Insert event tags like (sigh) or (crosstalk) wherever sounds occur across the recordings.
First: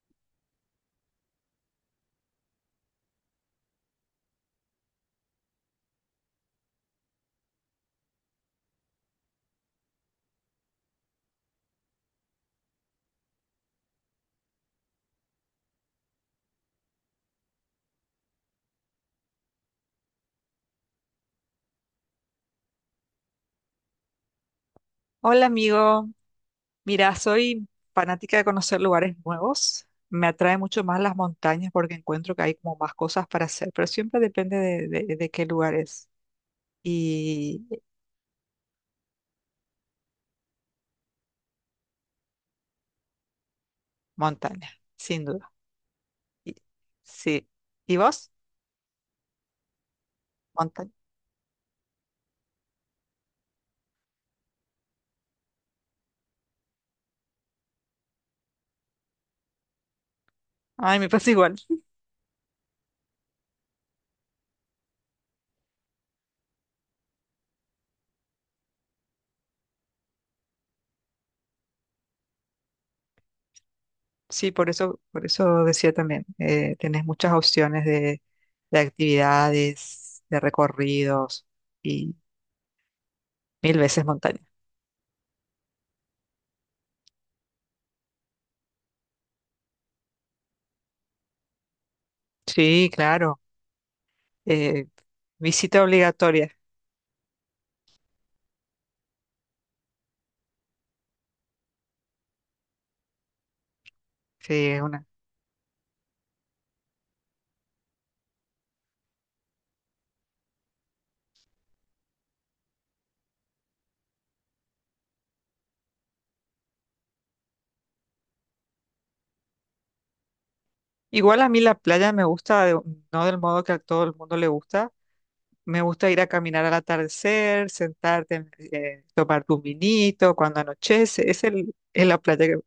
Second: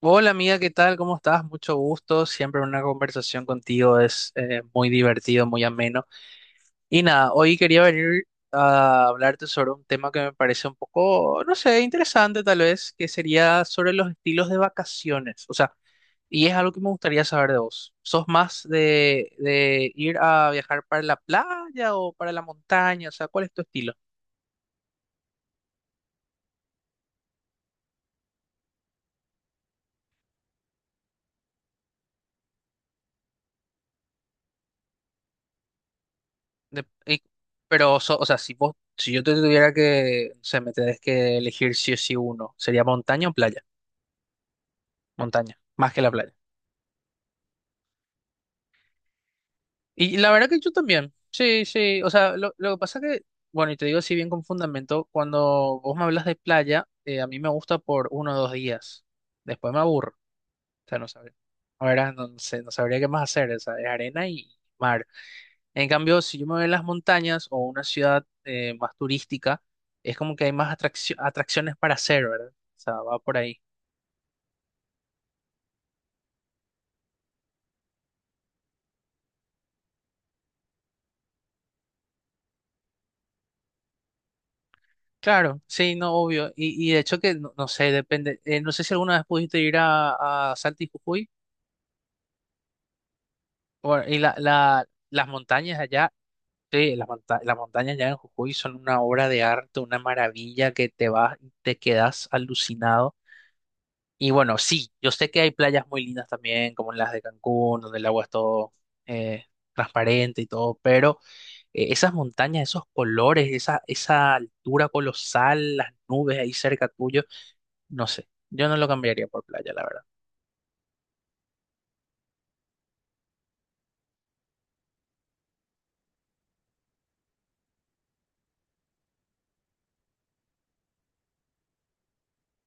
Hola amiga, ¿qué tal? ¿Cómo estás? Mucho gusto. Siempre una conversación contigo es muy divertido, muy ameno. Y nada, hoy quería venir a hablarte sobre un tema que me parece un poco, no sé, interesante tal vez, que sería sobre los estilos de vacaciones. O sea, y es algo que me gustaría saber de vos. ¿Sos más de ir a viajar para la playa o para la montaña? O sea, ¿cuál es tu estilo? Hola amigo, mira, soy fanática de conocer lugares nuevos. Me atrae mucho más las montañas porque encuentro que hay como más cosas para hacer, pero siempre depende de qué lugares. de- y- Y pero, o sea, si vos, si yo te tuviera que, o sea, me tenés que elegir sí o sí uno, sería montaña o playa. montaña, sin duda. Montaña, más que la playa. Y- sí. ¿Y vos? Y la verdad que yo Montaña. también. Sí, sí. O sea, lo que pasa que, bueno, y te digo así bien con fundamento, cuando vos me hablas de playa, a mí me gusta por uno o dos días. Después me aburro. O Ay, sea, no me pasa sabría. igual. Ahora no sé, no sabría qué más hacer. O sea, es arena y mar. En cambio, si yo me voy a las montañas o una ciudad más turística, es como que hay más atracciones para hacer, ¿verdad? O sea, va por ahí. Sí, por eso decía también, tenés muchas opciones de actividades, de recorridos y mil veces montaña. Claro, sí, no, obvio. Y de hecho que, no, no sé, depende. No sé si alguna vez pudiste ir a Salta y Jujuy. Sí, claro. Bueno, y eh, las montañas visita allá, obligatoria. sí, las montañas allá en Jujuy son una obra de arte, una maravilla que te vas, te quedas alucinado. Y bueno, Sí, es sí, una. yo sé que hay playas muy lindas también, como las de Cancún, donde el agua es todo eh, transparente y todo, pero esas montañas, esos colores, esa altura colosal, las nubes ahí cerca tuyo, no sé, yo no lo cambiaría por playa, la verdad. Igual a mí la playa me gusta, de- no del modo que a todo el mundo le gusta. Me gusta ir a caminar al atardecer, sentarte, tomar un vinito cuando anochece. Es la playa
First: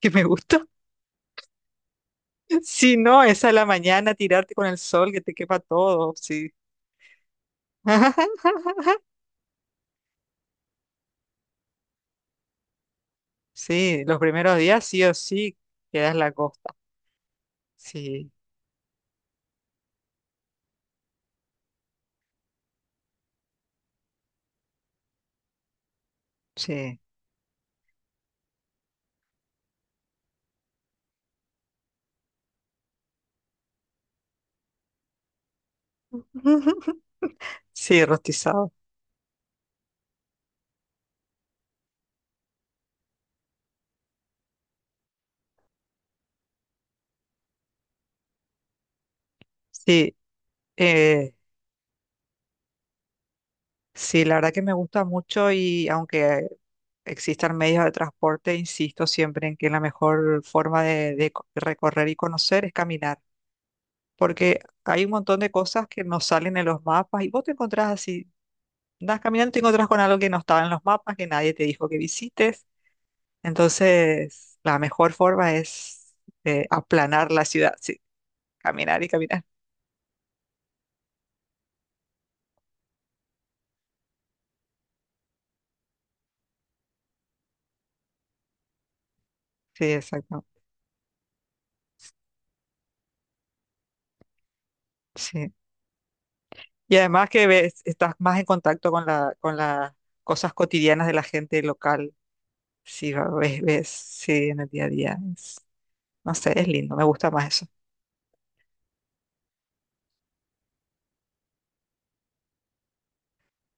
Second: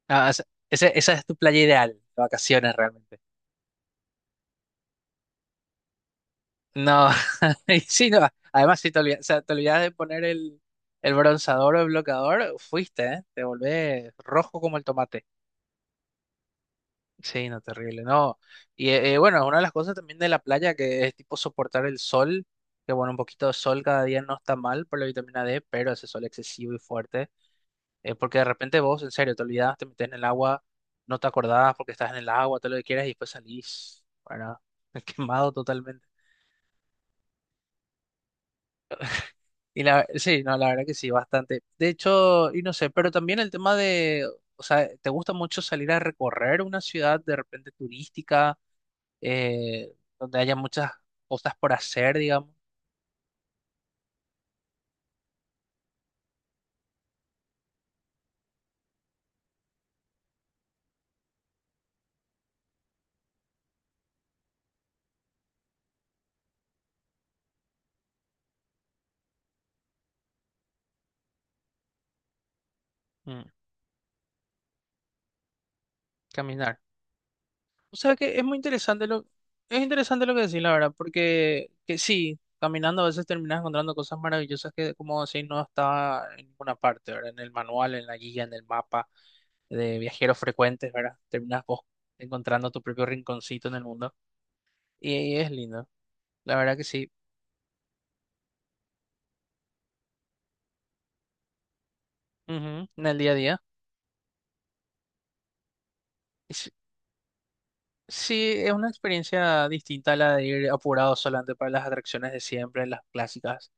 que me Ah, gusta. (laughs) Esa es tu playa ideal, de vacaciones Si realmente. no, es a la mañana tirarte con el sol que te quema todo. Sí. No, (laughs) y sí, no, además si (laughs) te olvidas, o sea, te olvidas de poner el bronceador o el bloqueador, fuiste, ¿eh? Te Sí, volvés los primeros rojo como el días sí o tomate. sí quedas en la costa. Sí, no, terrible, Sí, no. Y bueno, es una de las cosas también de la playa que es tipo soportar el sol, que bueno, un poquito de sol cada día no está mal por la vitamina D, pero ese sol excesivo y sí. fuerte, porque de repente vos, en serio, te olvidás, te metes en el agua, no te acordás porque estás en el agua, todo lo que quieras y después salís, bueno, (laughs) quemado totalmente. (laughs) Sí, rostizado. Y sí, no, la verdad que sí, bastante. De hecho, y no sé, pero también el tema de, o sea, ¿te gusta mucho salir a recorrer una ciudad de repente turística? Sí. Donde haya muchas eh, cosas por hacer, digamos. Sí, la verdad que me gusta mucho y aunque existan medios de transporte, insisto siempre en que la mejor forma de, recorrer y conocer es caminar, porque hay un montón de cosas que no salen en los mapas y vos te encontrás así, andas caminando y te encontrás con algo que no estaba en los mapas, que nadie te dijo que visites. Mm, Entonces, la mejor forma es Caminar. aplanar la ciudad, O sí, sea que caminar y caminar. es interesante lo que decís, la verdad, porque que sí, caminando a veces terminas encontrando cosas maravillosas que, como decís, no está en ninguna parte, ¿verdad? En el manual, en la guía, en el mapa Sí, de viajeros exacto. frecuentes, ¿verdad? Terminas vos encontrando tu propio rinconcito en el mundo y, es Sí. lindo, la verdad que Y sí. además que ves, estás más en contacto con la, con las cosas cotidianas de la gente local. Ujú, en Sí, el va- día a ves, día. ves, sí, en el día a día. Es- no sé, es lindo, me gusta más eso. Sí, es una experiencia distinta a la de ir apurado solamente para las atracciones de siempre, las clásicas.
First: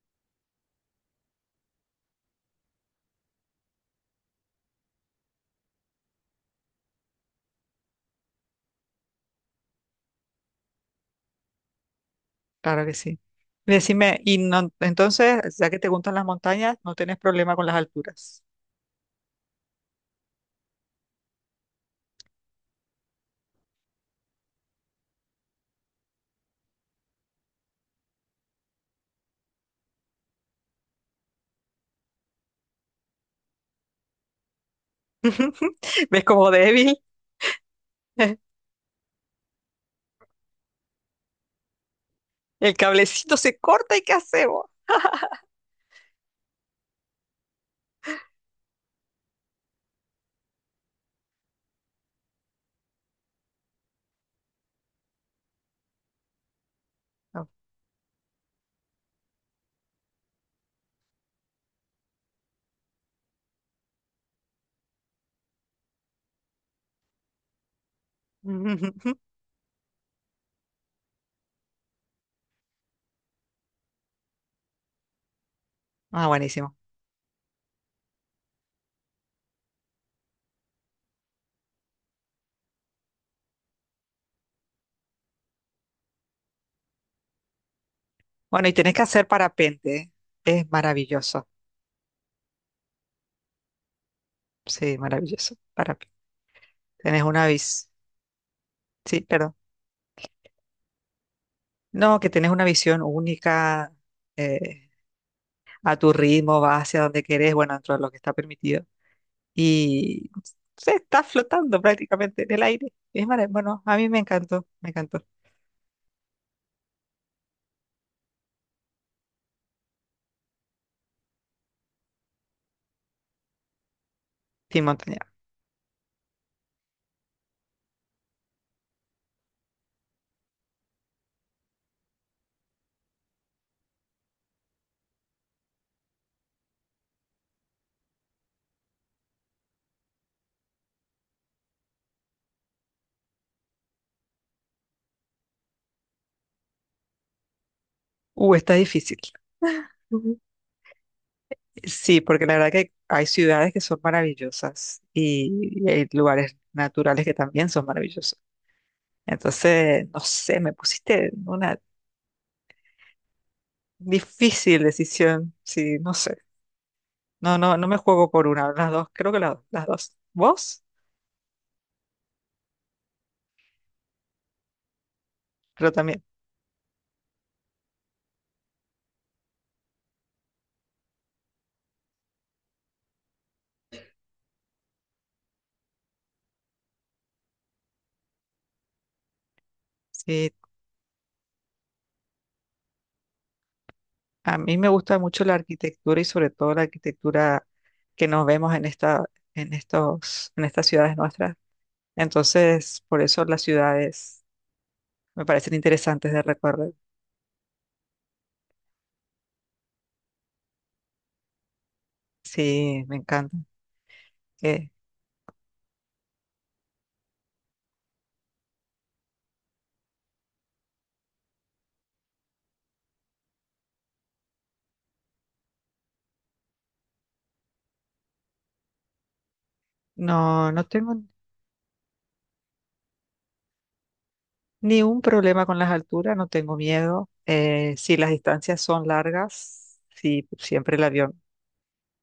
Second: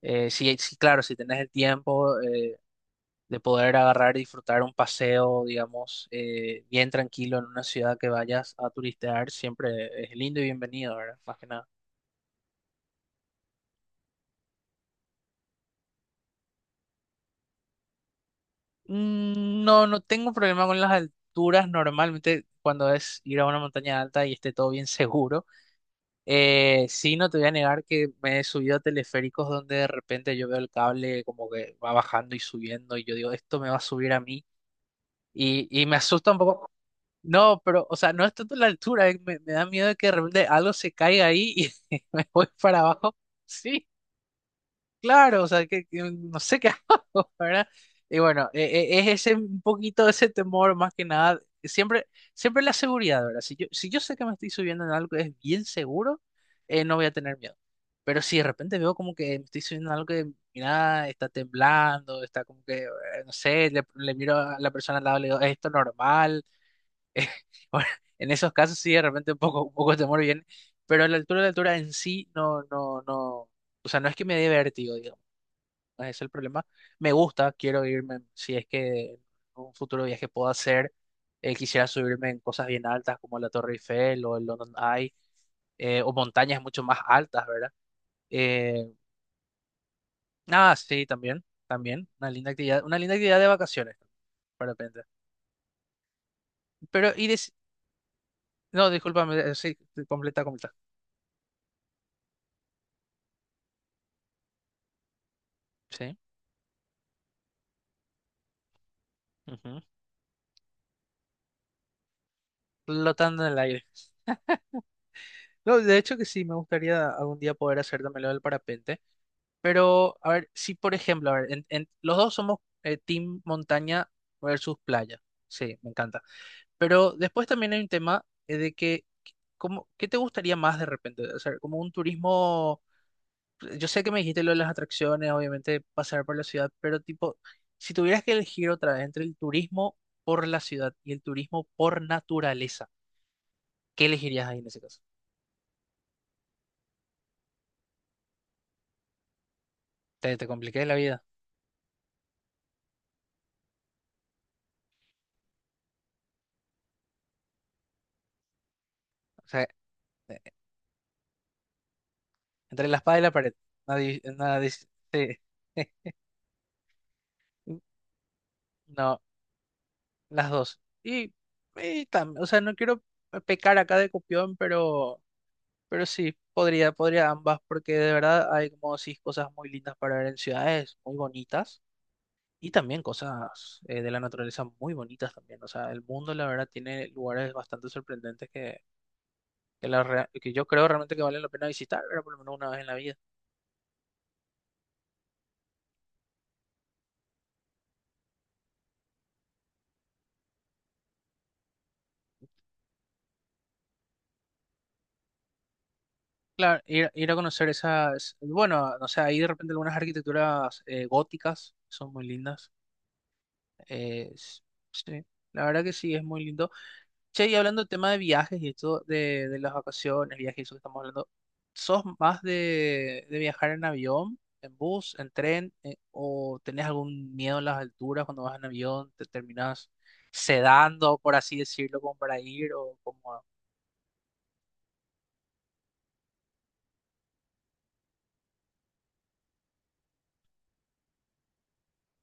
Sí, sí, claro, si tenés el tiempo de poder agarrar y disfrutar un paseo, digamos, bien tranquilo en una ciudad que vayas a turistear, siempre es lindo y bienvenido, ¿verdad? Más que nada. Claro que sí. Y decime, y no, entonces, ya que te gustan las montañas, no tenés problema con las alturas. No, no tengo problema con las alturas. Normalmente cuando es ir a una montaña alta y esté todo bien (laughs) seguro. Sí, no te voy a negar que me he subido a teleféricos donde de repente yo veo el cable como que va bajando y subiendo y yo digo, esto me va a subir a mí y, (laughs) y me ¿Ves asusta un como poco. débil? No, pero, o sea, no es tanto (laughs) la altura, me da miedo de que de repente algo se caiga ahí y (laughs) me voy El para abajo. cablecito se Sí. corta y ¿qué hacemos? Claro, o sea, que no sé qué (laughs) hago, ¿verdad? Y bueno, es ese un poquito ese temor más que nada, siempre, siempre la seguridad, ¿verdad? Si yo sé que me estoy subiendo en algo que es bien seguro, no voy a tener No. miedo. Pero si de repente veo como que me estoy subiendo en algo que, mira, está temblando, está como que, no sé, le miro a la persona al lado y le digo, ¿es esto normal? (laughs) Bueno, en esos casos sí, de (laughs) repente un poco de temor viene, pero a la altura en sí no, no, no. O sea, no es que me dé vértigo, ese es Ah, el problema. buenísimo. Me gusta, quiero irme, si es que en un futuro viaje puedo hacer, quisiera subirme en cosas bien altas como la Torre Eiffel o el London Eye, o montañas mucho más altas, ¿verdad? Bueno, y Eh, tenés que hacer parapente, ¿eh? Es ah, sí, también, maravilloso. también, una linda actividad de vacaciones, de Sí, repente. maravilloso. Parapente. Pero, Tenés una bici. no, Sí, discúlpame, perdón. sí, completa, completa. No, que tenés una visión única, eh, a tu Sí. ritmo, vas hacia donde querés, bueno, dentro de lo que está permitido. Ujú, Y se está flotando prácticamente en el aire. Es flotando en maravilloso. el Bueno, aire. a mí me encantó, me encantó. No, de hecho que sí, me gustaría algún día poder hacer también lo del parapente. Pero, a ver, si por ejemplo, a ver, los dos somos team montaña versus Sí, montaña. playa. Sí, me encanta. Pero después también hay un tema de que, ¿cómo, qué te gustaría más de repente? O sea, como un turismo, yo sé que me dijiste lo de las atracciones, obviamente pasar por la ciudad, pero tipo, si tuvieras que elegir otra vez entre el turismo por la ciudad y el turismo por naturaleza, ¿qué elegirías ahí en ese caso? Está difícil. Te, Ujú. te compliqué la vida. Sí, porque la verdad que hay ciudades que son maravillosas y hay lugares naturales que también son maravillosos. O sea, Entonces, no eh, sé, me pusiste en una entre la espada y la pared. Nadie, nadie, difícil sí. decisión. Sí, no sé. No, no, no (laughs) me juego por una, las dos, No, creo que las dos. las dos. ¿Vos? Y o sea, no quiero pecar acá de copión, pero, Pero pero también, sí, podría ambas, porque de verdad hay como decís cosas muy lindas para ver en ciudades muy bonitas y también cosas de la naturaleza muy bonitas también. O sea, el mundo la verdad tiene lugares bastante sorprendentes que, que, la rea- sí, que yo creo realmente que valen la pena visitar, pero por lo menos una vez en la vida. a mí me gusta mucho la arquitectura y sobre todo la arquitectura que nos vemos en esta, en estos, en estas ciudades nuestras. Entonces, por eso las ciudades me parecen interesantes de Claro, recorrer. ir a conocer esas, bueno, no sé, ahí de repente algunas arquitecturas góticas son muy lindas. Sí, me encanta. Eh, s- Eh, sí, la verdad que sí, es muy lindo. Che, y hablando del tema de viajes y esto de las vacaciones, viajes y eso que estamos hablando, ¿sos más de viajar en avión, en bus, en tren, o tenés algún miedo a las alturas cuando vas en avión, te terminás no, no tengo sedando, por así decirlo, como para ir, o como... ni un problema con las alturas, no tengo miedo. Si las distancias son largas, sí, siempre el avión.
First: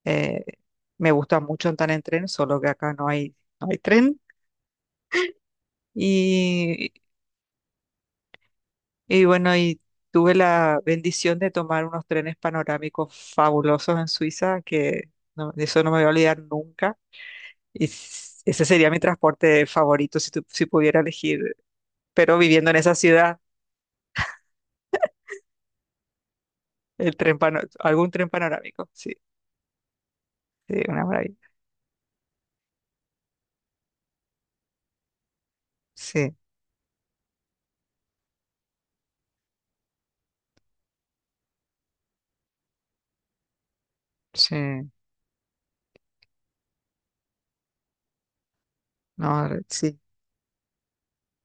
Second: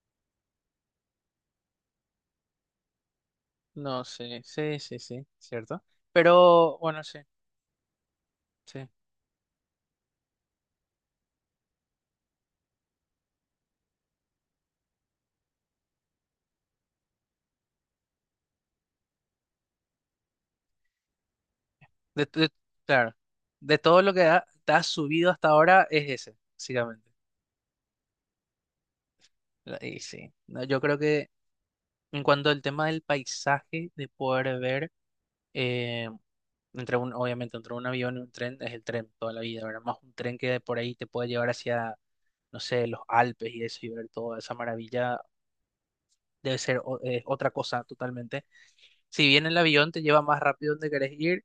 Eh, Me gusta mucho andar en tren, solo que acá no hay, no hay No tren. sé, sí, sí, sí, cierto. Pero Y, bueno, sí, sí. y bueno, y tuve la bendición de tomar unos trenes panorámicos fabulosos en Suiza, que no- de eso no me voy a olvidar nunca. Y s- ese sería mi transporte favorito si, tu- si pudiera elegir, De, pero de- viviendo en esa claro, ciudad, de todo lo que te has subido hasta ahora es ese, básicamente. el tren pano- algún tren panorámico, sí, Y sí, no, sí, yo creo una que maravilla. en cuanto al tema del paisaje, de poder ver, eh, Sí, obviamente entre un avión y un tren, es el tren toda la vida, ¿verdad? Más un tren que de por ahí te puede llevar hacia, no sé, los Alpes y eso, y ver toda esa sí, maravilla, debe ser otra cosa totalmente. Si bien no, el avión sí, te lleva más rápido donde querés ir,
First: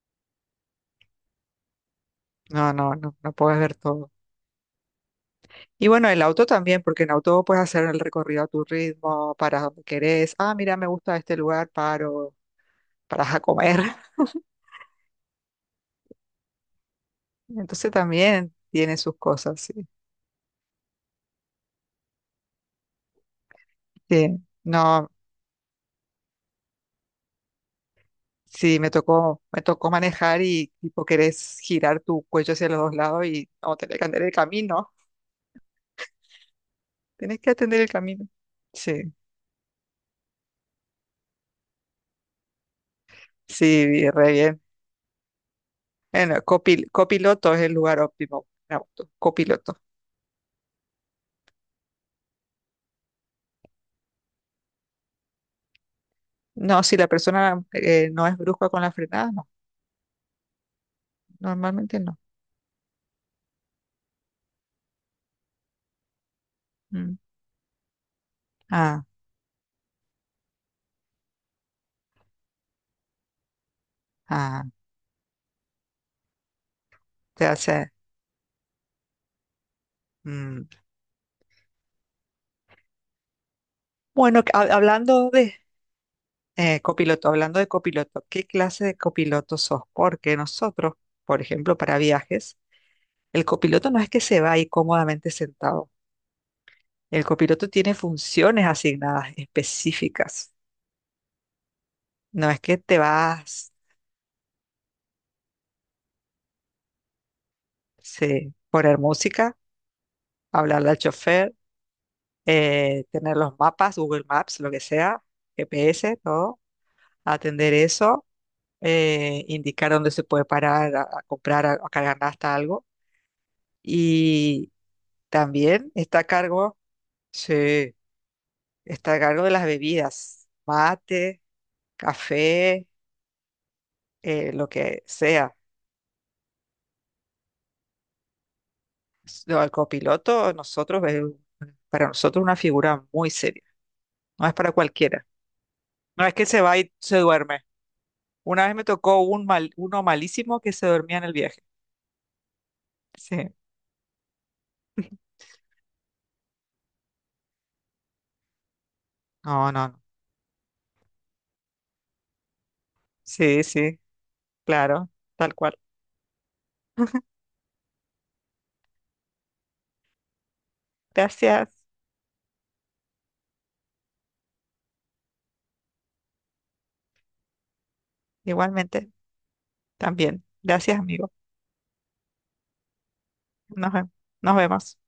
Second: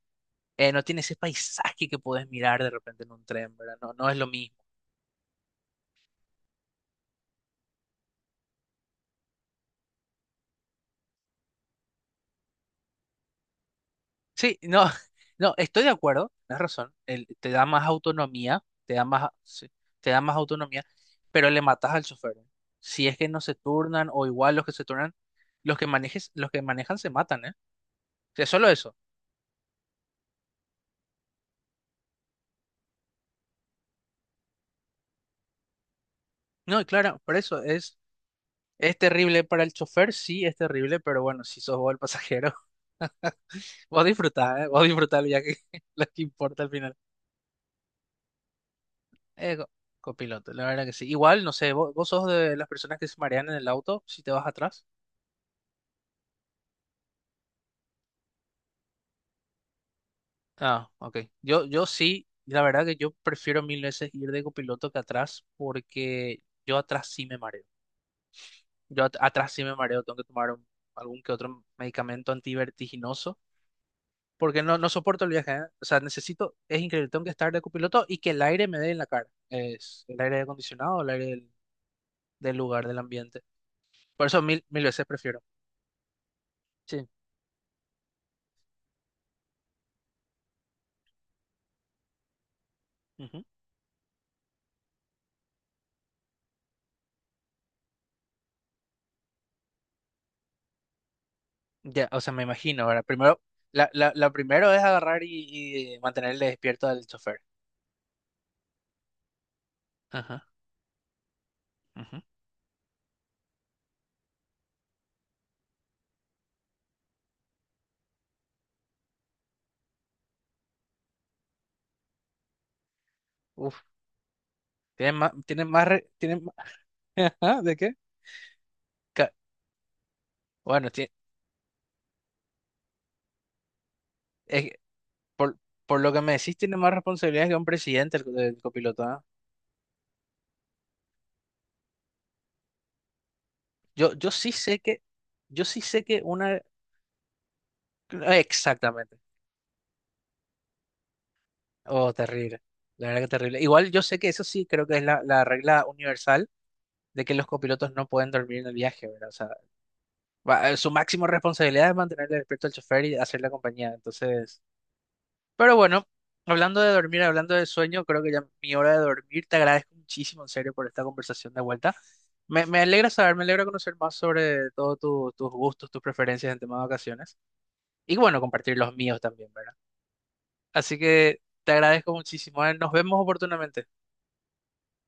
no tiene ese paisaje que puedes mirar de no, no, repente en no, un no tren, puedes ver ¿verdad? No, no todo. es lo mismo. Y bueno, el auto también, porque en auto puedes hacer el recorrido a tu ritmo, para donde querés. Ah, mira, me gusta este lugar, paro, paras a comer. (laughs) Sí, no, (laughs) no, estoy de acuerdo, tienes razón. Te da más Entonces también autonomía, tiene sus cosas, sí, sí. te da más autonomía, pero le matas al chofer, ¿eh? Si es que no se turnan, o Sí, igual los que se no, turnan, los que manejan se matan, ¿eh? O sea, solo sí, eso. Me tocó manejar y tipo querés girar tu cuello hacia los dos lados y no, tenés que atender el camino. No, y claro, por Tenés que eso atender el es, camino. es Sí, terrible para el chofer, sí, es terrible, pero bueno, si sos vos el pasajero, (laughs) sí, vos vi re disfrutás, bien. ¿eh? Vos disfrutás el viaje, (laughs) lo que Bueno, importa al final. copiloto es el lugar óptimo en auto, Eh, co- copiloto. copiloto, la verdad que sí. Igual, no sé, vos sos de las personas que se marean en el auto si te vas atrás. No, si la persona no es brusca con la frenada, no, Ah, ok. Yo normalmente no. sí, la verdad que yo prefiero mil veces ir de copiloto que atrás, porque yo atrás Mm. sí me mareo. Yo Ah, atrás sí me mareo, tengo que tomar algún que otro medicamento antivertiginoso, porque ah, no soporto el viaje, ¿eh? O sea, necesito, es increíble, tengo que te estar de hace. copiloto y que el aire me dé en la cara. Es el aire Mm. acondicionado, el aire del lugar, del ambiente. Por eso Bueno, que mil, mil veces hablando prefiero. de Sí. copiloto, hablando de copiloto, ¿qué clase de copiloto sos? Porque nosotros, por ejemplo, para viajes, Ujú. el copiloto no es que se va ahí cómodamente sentado. El copiloto tiene funciones asignadas específicas. Ya, o sea, me No es que imagino, te ahora, primero, vas la primero es agarrar y mantener despierto al chofer. sí, poner música, Ajá, hablarle al chofer, ujú. Tener los mapas, Google Maps, lo que sea, GPS, todo, atender eso, indicar dónde se puede parar a comprar, a cargar hasta algo. Uf, Y tienen más, tienen más, también re- está a tienen ma- cargo, (laughs) Ajá, ¿de sí, qué? está a Ca- cargo de las bebidas, Bueno, mate, café, es lo que que sea. por, por lo que me decís, tiene más responsabilidades que un presidente el copiloto, ¿ah? No, el copiloto, nosotros, es un- para nosotros una figura muy seria, Yo no sí es para sé que, cualquiera. yo sí sé que No es que una, se va y se duerme. Una vez me exactamente. tocó un mal, uno malísimo que se dormía en el viaje. Oh, terrible. La verdad que Sí, terrible. Igual yo sé que eso sí creo que es la regla universal de que los copilotos no pueden dormir en el viaje, ¿verdad? O sea, no, no, no. Su máxima responsabilidad es mantener despierto al chofer y hacer la Sí, compañía. sí, Entonces. claro, tal cual. Pero bueno, hablando de dormir, (laughs) hablando de sueño, creo que ya es mi hora de dormir. Te agradezco muchísimo, en serio, por esta conversación de Gracias. vuelta. Me alegra saber, me alegra conocer más sobre todos tus gustos, tus preferencias en tema de vacaciones. Y bueno, compartir los Igualmente, míos también, ¿verdad? también. Gracias, Así amigo. que te agradezco muchísimo. Nos vemos oportunamente. Nos, ve- nos vemos.